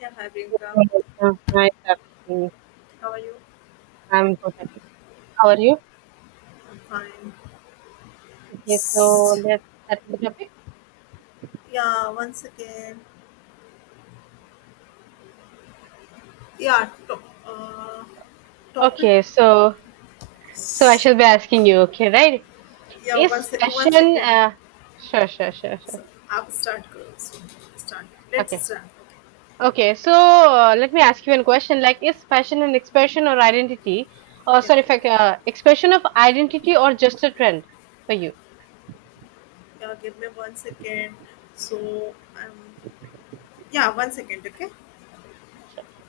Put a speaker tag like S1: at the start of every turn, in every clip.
S1: Yeah, hi Priyanka.
S2: Yes, hi, Sakshi.
S1: How are you?
S2: I'm good at this. How are you?
S1: I'm fine.
S2: Okay, so
S1: S-
S2: let's start with the topic.
S1: Yeah, once again. Yeah, to- uh,
S2: Okay, so I
S1: topics.
S2: shall be asking you. Okay, right?
S1: Yeah, one
S2: Is
S1: sec. One
S2: fashion?
S1: second.
S2: Sure, sure, sure, sure.
S1: So I'll start. Girl. So start. Let's
S2: Okay,
S1: start. Okay.
S2: okay. So let me ask you one question. Like, is fashion an expression or identity? Or
S1: Yeah.
S2: sorry, if I, ca- expression of identity or just a trend for you?
S1: Yeah. Give me one second. So um. Yeah, one second. Okay.
S2: Sure.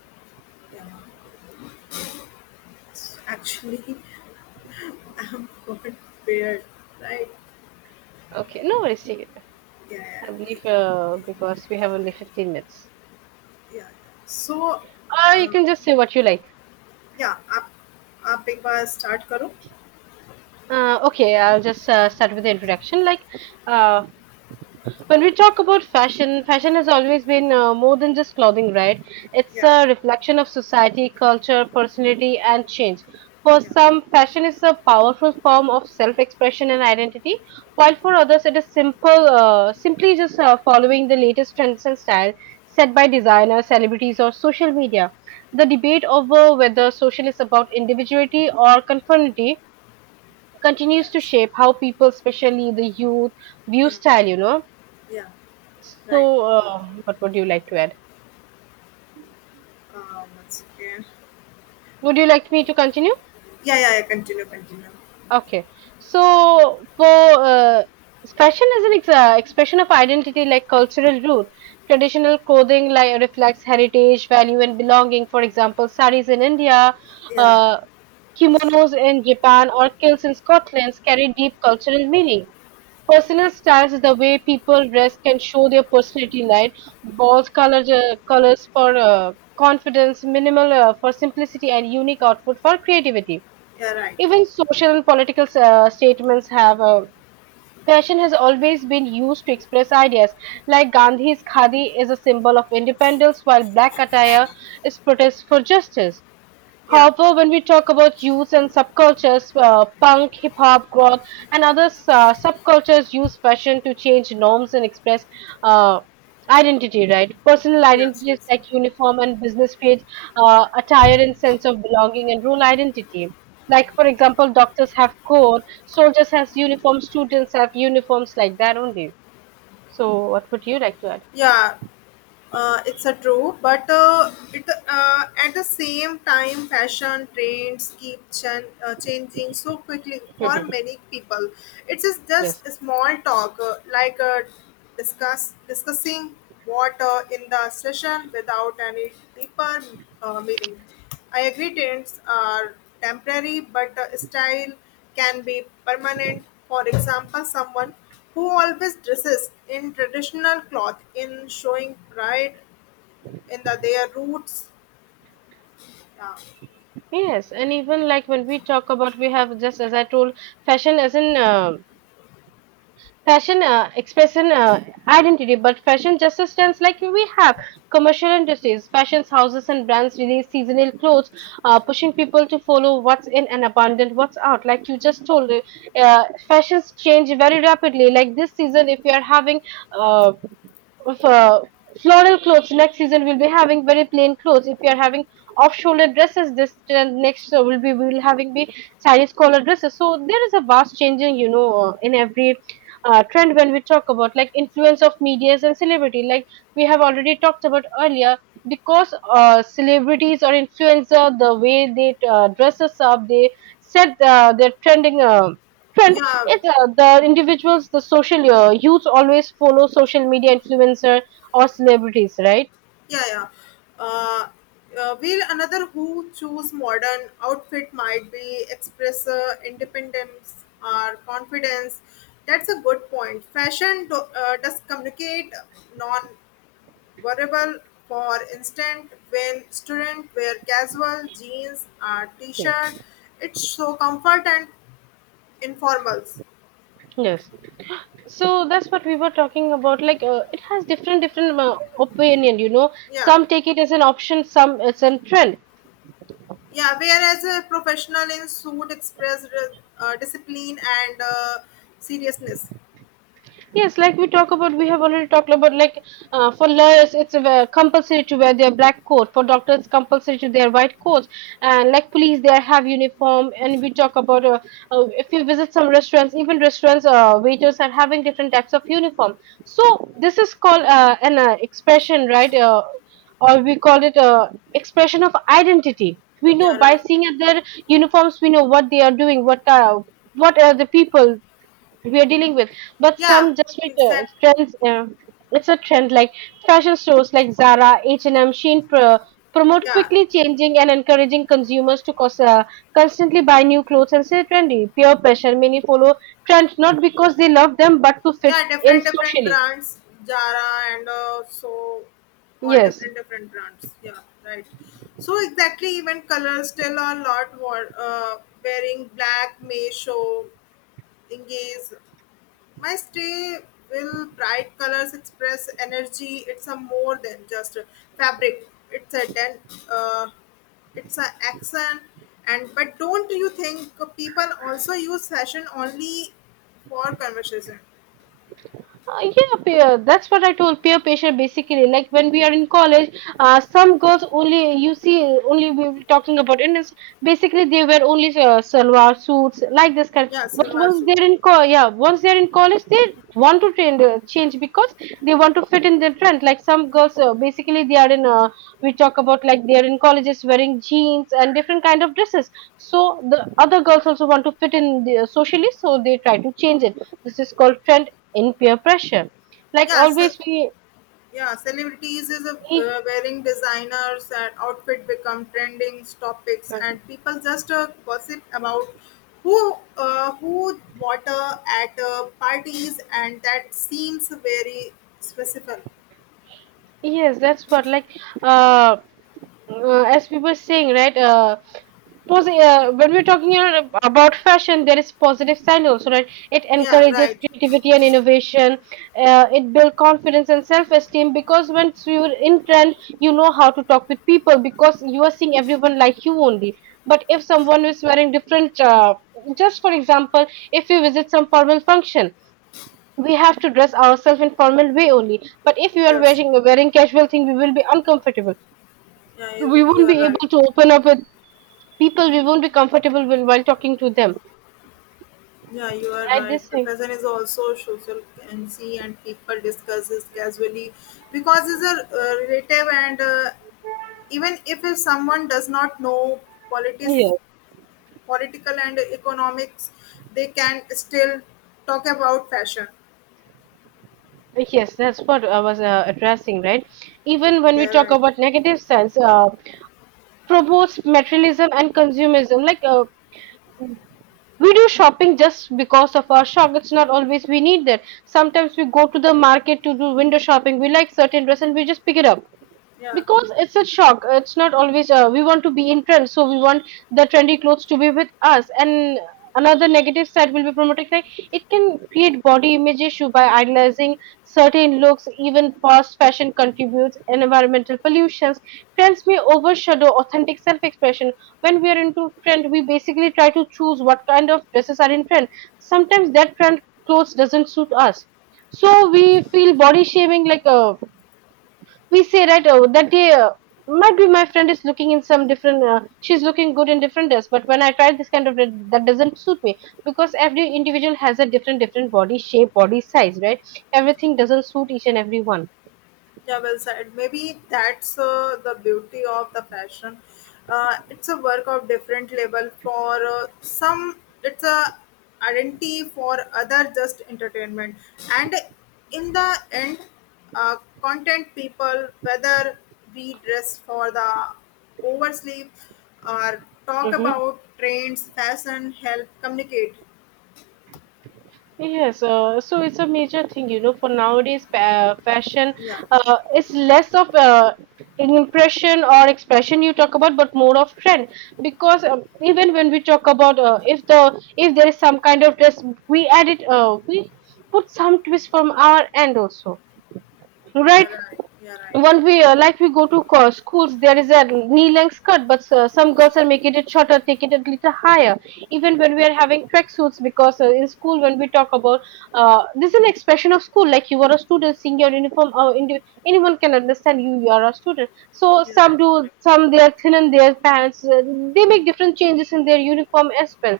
S1: Yeah. So actually, I'm quite prepared. Right.
S2: Okay, no worries. Take it.
S1: Yeah.
S2: I
S1: Yeah.
S2: believe because we have only 15 minutes.
S1: yeah. So,
S2: Or you
S1: uh,
S2: can just say what you like.
S1: yeah. आप आप एक बार start करो.
S2: Okay, I'll just start with the introduction. Like, uh, when we talk about fashion, fashion has always been more than just clothing, right? It's
S1: Yeah.
S2: a reflection of society, culture, personality, and change. For
S1: Yeah.
S2: some, fashion is a powerful form of self-expression and identity, while for others, simply just following the latest trends and style set by designers, celebrities, or social media. The debate over whether social is about individuality or conformity continues to
S1: Yes.
S2: shape how people, especially the youth, view
S1: Hmm.
S2: style.
S1: Yeah. Right.
S2: So, what would you like to add?
S1: Um, one second.
S2: Would you like me to continue?
S1: Yeah. Yeah. Yeah. Continue. Continue.
S2: Okay. So, for uh, fashion is an expression of identity like cultural root. Traditional clothing like reflects heritage, value, and belonging. For example, saris in India,
S1: Yeah.
S2: uh, kimonos in Japan, or kilts in Scotland carry deep cultural meaning. Personal styles is the way people dress can show their personality light, bold colors for confidence, minimal for simplicity, and unique outfit for creativity.
S1: Yeah. Right.
S2: Even social and political statements have fashion has always been used to express ideas. Like Gandhi's khadi is a symbol of independence, while black attire is protest for justice.
S1: Yeah.
S2: However, when we talk about youth and subcultures, punk, hip hop, growth, and other subcultures use fashion to change norms and express uh, identity, right? Personal
S1: Yes.
S2: identities
S1: Yes.
S2: like uniform and business create attire and sense of belonging and role identity. Like, for example, doctors have code, soldiers has uniforms, students have uniforms like that only. So, what would you like to add?
S1: Yeah. It's a true but it at the same time fashion trends keep changing so quickly for
S2: Mhm.
S1: many people, it's just
S2: Yes.
S1: a small talk, discussing water in the session without any deeper meaning. I agree trends are temporary, but style can be permanent. For example, someone who always dresses in traditional cloth in showing pride in the, their roots. Yeah,
S2: Yes, and even like when we talk about, we have just as I told, fashion as in fashion, expresses identity, but fashion just stands like we have commercial industries, fashion houses, and brands release seasonal clothes, pushing people to follow what's in and abundant what's out. Like you just told, fashions change very rapidly. Like this season, if you are having uh, of, uh, floral clothes, next season we'll be having very plain clothes. If we are having off shoulder dresses this next, will be we'll having be sarees collar dresses. So there is a vast changing, you know, in every trend. When we talk about like influence of medias and celebrity, like we have already talked about earlier, because celebrities or influencer, the way they dresses up, they set their trending trend.
S1: yeah,
S2: Yes, the individuals, the social youth always follow social media influencer or celebrities, right?
S1: yeah. yeah. Uh, while another who choose modern outfit might be express independence or confidence. That's a good point. Fashion does communicate non-verbal. For instance, when students wear casual jeans or
S2: Yes.
S1: t-shirt, it's so comfort and Informals,
S2: Yes. So that's what we were talking about. Like, it has different different opinion. You know,
S1: yeah,
S2: some take it as an option, some as a trend.
S1: yeah. Whereas a professional in suit express discipline and seriousness.
S2: Yes, like we talk about, we have already talked about, like for lawyers, it's compulsory to wear their black coat. For doctors, compulsory to their white coats. And like police, they have uniform. And we talk about if you visit some restaurants, even restaurants, waiters are having different types of uniform. So this is called an expression, right? Or we call it a expression of identity. We
S1: Yeah,
S2: know by
S1: right.
S2: seeing at their uniforms, we know what they are doing, what are the people we are dealing with, but
S1: Yeah,
S2: some just with uh,
S1: exact.
S2: trends uh, it's a trend. Like fashion stores like Zara, H&M, Shein promote
S1: Yeah,
S2: quickly changing and encouraging consumers to constantly buy new clothes and stay trendy. Peer pressure, many follow trends not because they love them but to fit
S1: yeah.
S2: in
S1: Different different
S2: socially.
S1: brands, Zara and all
S2: Yes.
S1: different different brands. Yeah, right. So exactly, even colors still a lot. What wearing black may show engage My stay will bright colors express energy. It's a more than just a fabric. Uh, it's an accent. And but don't you think people also use fashion only for conversation?
S2: Yeah, peer. That's what I told, peer pressure basically. Like when we are in college, some girls only you see, only we were talking about Indians. Basically, they wear only salwar suits like this kind.
S1: Yeah,
S2: But
S1: salwar
S2: once
S1: suit.
S2: they're in yeah, once they're in college, they want to change change because they want to fit in the trend. Like some girls, basically they are in. We talk about like they are in colleges wearing jeans and different kind of dresses. So the other girls also want to fit in the, socially, so they try to change it. This is called trend in peer pressure. Like
S1: Yeah, so.
S2: always, we
S1: Yeah, celebrities is a,
S2: we-
S1: wearing designers and outfit become trending topics, and people just gossip about who water at parties, and that seems very specific.
S2: yes, that's what like uh, as we were saying, right? When we're talking, you know, about fashion, there is positive side also, right? It
S1: Yeah,
S2: encourages
S1: right.
S2: creativity and innovation. It builds confidence and self-esteem, because once you're in trend, you know how to talk with people, because you are seeing everyone like you only. But if someone is wearing different, just for example, if you visit some formal function, we have to dress ourselves in formal way only. But if you are
S1: Yes.
S2: wearing casual thing, we will be uncomfortable.
S1: Yeah, you,
S2: We
S1: you
S2: won't
S1: are
S2: be
S1: right.
S2: able to open up with people. We won't be comfortable when, while talking to them.
S1: Yeah, you are
S2: Right? This
S1: right. The
S2: thing.
S1: present is also social and see and people discuss this casually because it's a relative and even if someone does not know politics
S2: Think,
S1: political and economics, they can still talk about fashion.
S2: yes, yes, that's what I was addressing, right? Even when we
S1: Yeah,
S2: talk
S1: right.
S2: about negative sense, promotes materialism and consumerism. Like we do shopping just because of our shock. It's not always we need that. Sometimes we go to the market to do window shopping. We like certain dress and we just pick it up
S1: Yeah.
S2: because it's a shock. It's not always we want to be in trend, so we want the trendy clothes to be with us. And another negative side will be promoting, like, it can create body image issue by idolizing certain looks. Even fast fashion contributes environmental pollutions. Trends may overshadow authentic self-expression. When we are into trend, we basically try to choose what kind of dresses are in trend. Sometimes that trend clothes doesn't suit us, so we feel body shaming. Like a, we say right, oh that day, might be my friend is looking in some different, she's looking good in different dress, but when I try this kind of dress, that doesn't suit me, because every individual has a different different body shape, body size, right? Everything doesn't suit each and every one.
S1: Yeah, well said. Maybe that's the beauty of the fashion. It's a work of different level. For some, it's a identity. For other, just entertainment. And in the end, uh, content people, whether we dress for the oversleep or talk
S2: Mhm.
S1: about trends, fashion, help communicate.
S2: Yes, so it's a major thing, you know, for nowadays, fashion
S1: Yeah,
S2: is less of an impression or expression you talk about, but more of trend. Because even when we talk about, if the if there is some kind of dress, we add it, we put some twist from our end also,
S1: yeah,
S2: right?
S1: right. Yeah, right.
S2: When we like we go to schools, there is a knee-length skirt, but some girls are making it shorter, taking it a little higher. Even when we are having tracksuits, because in school when we talk about this is an expression of school. Like you are a student, seeing your uniform, anyone can understand you. You are a student. So
S1: You're right.
S2: some do,
S1: Correct.
S2: some they are thin in their pants. They make different changes in their uniform as well,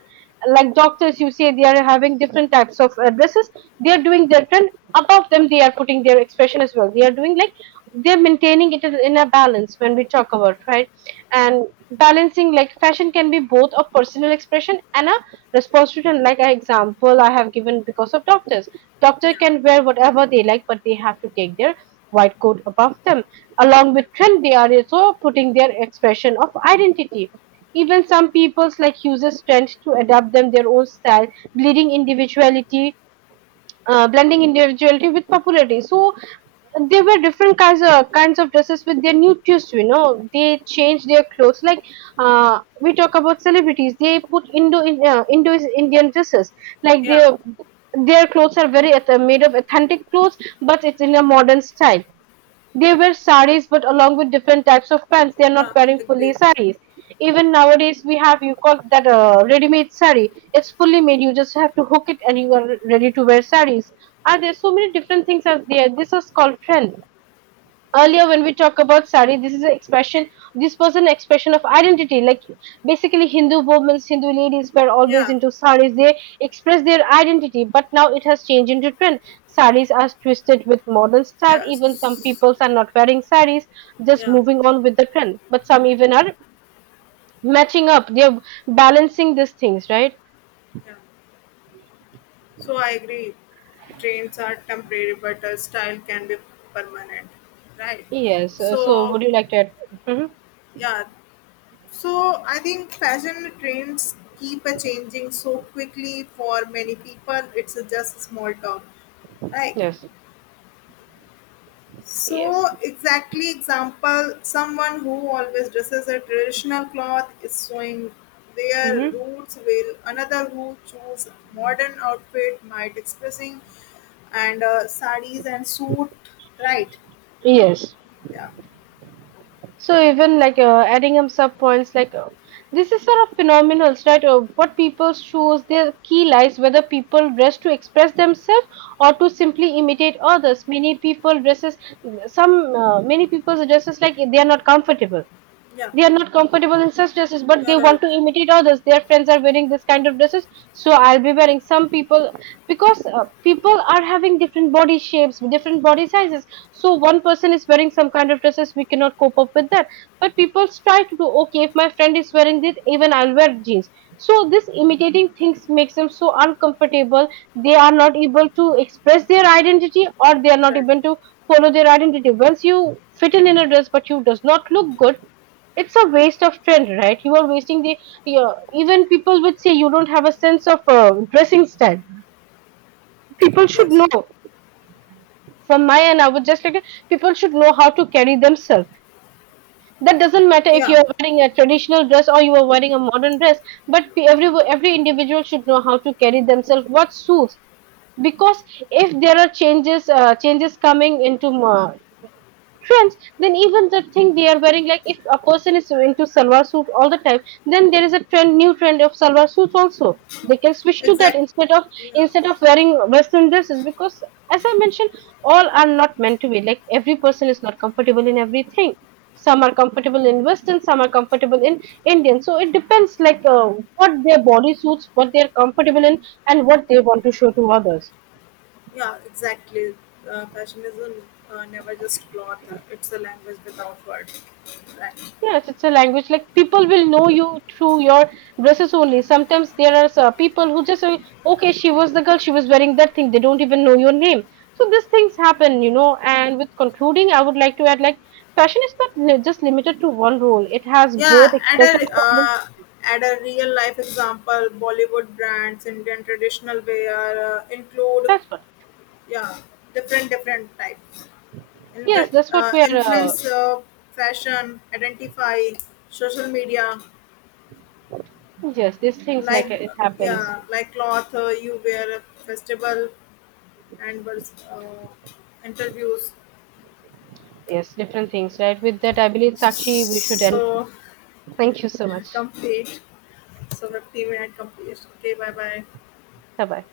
S2: like doctors you say they are having different types of addresses. They are doing different, above them they are putting their expression as well. They are doing like they're maintaining it in a balance when we talk about, right? And balancing, like, fashion can be both a personal expression and a response to trend. Like an example I have given, because of doctors, doctor
S1: Yeah.
S2: can wear whatever they like, but they have to take their white coat above them. Along
S1: Yeah.
S2: with trend, they are also putting their expression of identity. Even some peoples like uses trends to adapt them their own style, bleeding individuality, blending individuality with popularity. So there were different kinds of dresses with their new twist. You know, they change their clothes. Like we talk about celebrities, they put Indo Indian dresses. Like
S1: Yeah.
S2: their clothes are very made of authentic clothes, but it's in a modern style. They wear saris, but along with different types of pants, they are
S1: Yeah.
S2: not wearing
S1: Agree.
S2: fully saris. Even nowadays, we have you call that a ready-made sari. It's fully made. You just have to hook it, and you are ready to wear saris. Are there so many different things are there? This is called trend. Earlier, when we talk about sari, this is an expression, this was an expression of identity. Like basically Hindu women, Hindu ladies were always
S1: Yeah,
S2: into saris, they express their identity, but now it has changed into trend. Saris are twisted with modern style.
S1: yeah,
S2: Even some
S1: s-
S2: peoples are not wearing saris, just
S1: yeah,
S2: moving on with the trend, but some even are matching up, they're balancing these things, right?
S1: yeah. So I agree. Trains are temporary, but a style can be permanent, right? So
S2: Yeah. Hmm.
S1: yeah, so I think fashion trends keep a changing so quickly for many people. It's a just a small town, right? So exactly example, someone who always dresses a traditional cloth is showing their
S2: Hmm.
S1: roots while another who choose modern outfit might expressing and sarees and suit, right?
S2: Yes.
S1: yeah.
S2: So even like adding up sub points, like this is sort of phenomenal, right? What people choose, their key lies, whether people dress to express themselves or to simply imitate others. Many people dresses, some many people dresses like they are not comfortable.
S1: Yeah,
S2: They are not comfortable in such dresses, but
S1: you're
S2: they
S1: right.
S2: want to imitate others. Their friends are wearing this kind of dresses, so I'll be wearing some people because people are having different body shapes, different body sizes. So one person is wearing some kind of dresses, we cannot cope up with that. But people try to do, okay if my friend is wearing this, even I'll wear jeans. So this imitating things makes them so uncomfortable. They are not able to express their identity, or they are not
S1: Right.
S2: able to follow their identity. Once you fit in a dress, but you does not look good, it's a waste of trend, right? You are wasting the, yeah, even people would say you don't have a sense of dressing style. People should know,
S1: Yes.
S2: from my end I would just like people should know how to carry themselves. That doesn't matter if
S1: yeah
S2: you're wearing a traditional dress or you are wearing a modern dress, but every individual should know how to carry themselves, what suits, because if there are changes coming into uh, trends, then even the thing they are wearing, like if a person is into salwar suit all the time, then there is a trend, new trend of salwar suits also, they can switch to that
S1: exactly.
S2: instead of
S1: Yeah.
S2: instead of wearing western dresses, because as I mentioned, all are not meant to be, like every person is not comfortable in everything. Some are comfortable in western, some are comfortable in Indian. So it depends, like what their body suits, what they are comfortable in, and what they want to show to others.
S1: Yeah. Exactly. Fashion is a, never just cloth. It's a language without words. Right.
S2: Yes, it's a language. Like people will know you through your dresses only. Sometimes there are people who just say, okay, she was the girl, she was wearing that thing. They don't even know your name. So these things happen, you know. And with concluding, I would like to add, like, fashion is not just limited to one role. It has
S1: Yeah,
S2: both expression. And
S1: at a real life example, Bollywood brands, Indian traditional wear include
S2: that's what.
S1: yeah different different types.
S2: Yes,
S1: Inve-
S2: that's what we are.
S1: influence fashion, identify social media,
S2: Yes, these things, like
S1: like
S2: it happens.
S1: yeah like cloth you wear festival and interviews.
S2: Yes, different things, right? With that, I believe Sakshi, we should end.
S1: So
S2: Thank you so much.
S1: complete. So 15-minute complete. Okay, bye bye.
S2: Bye bye.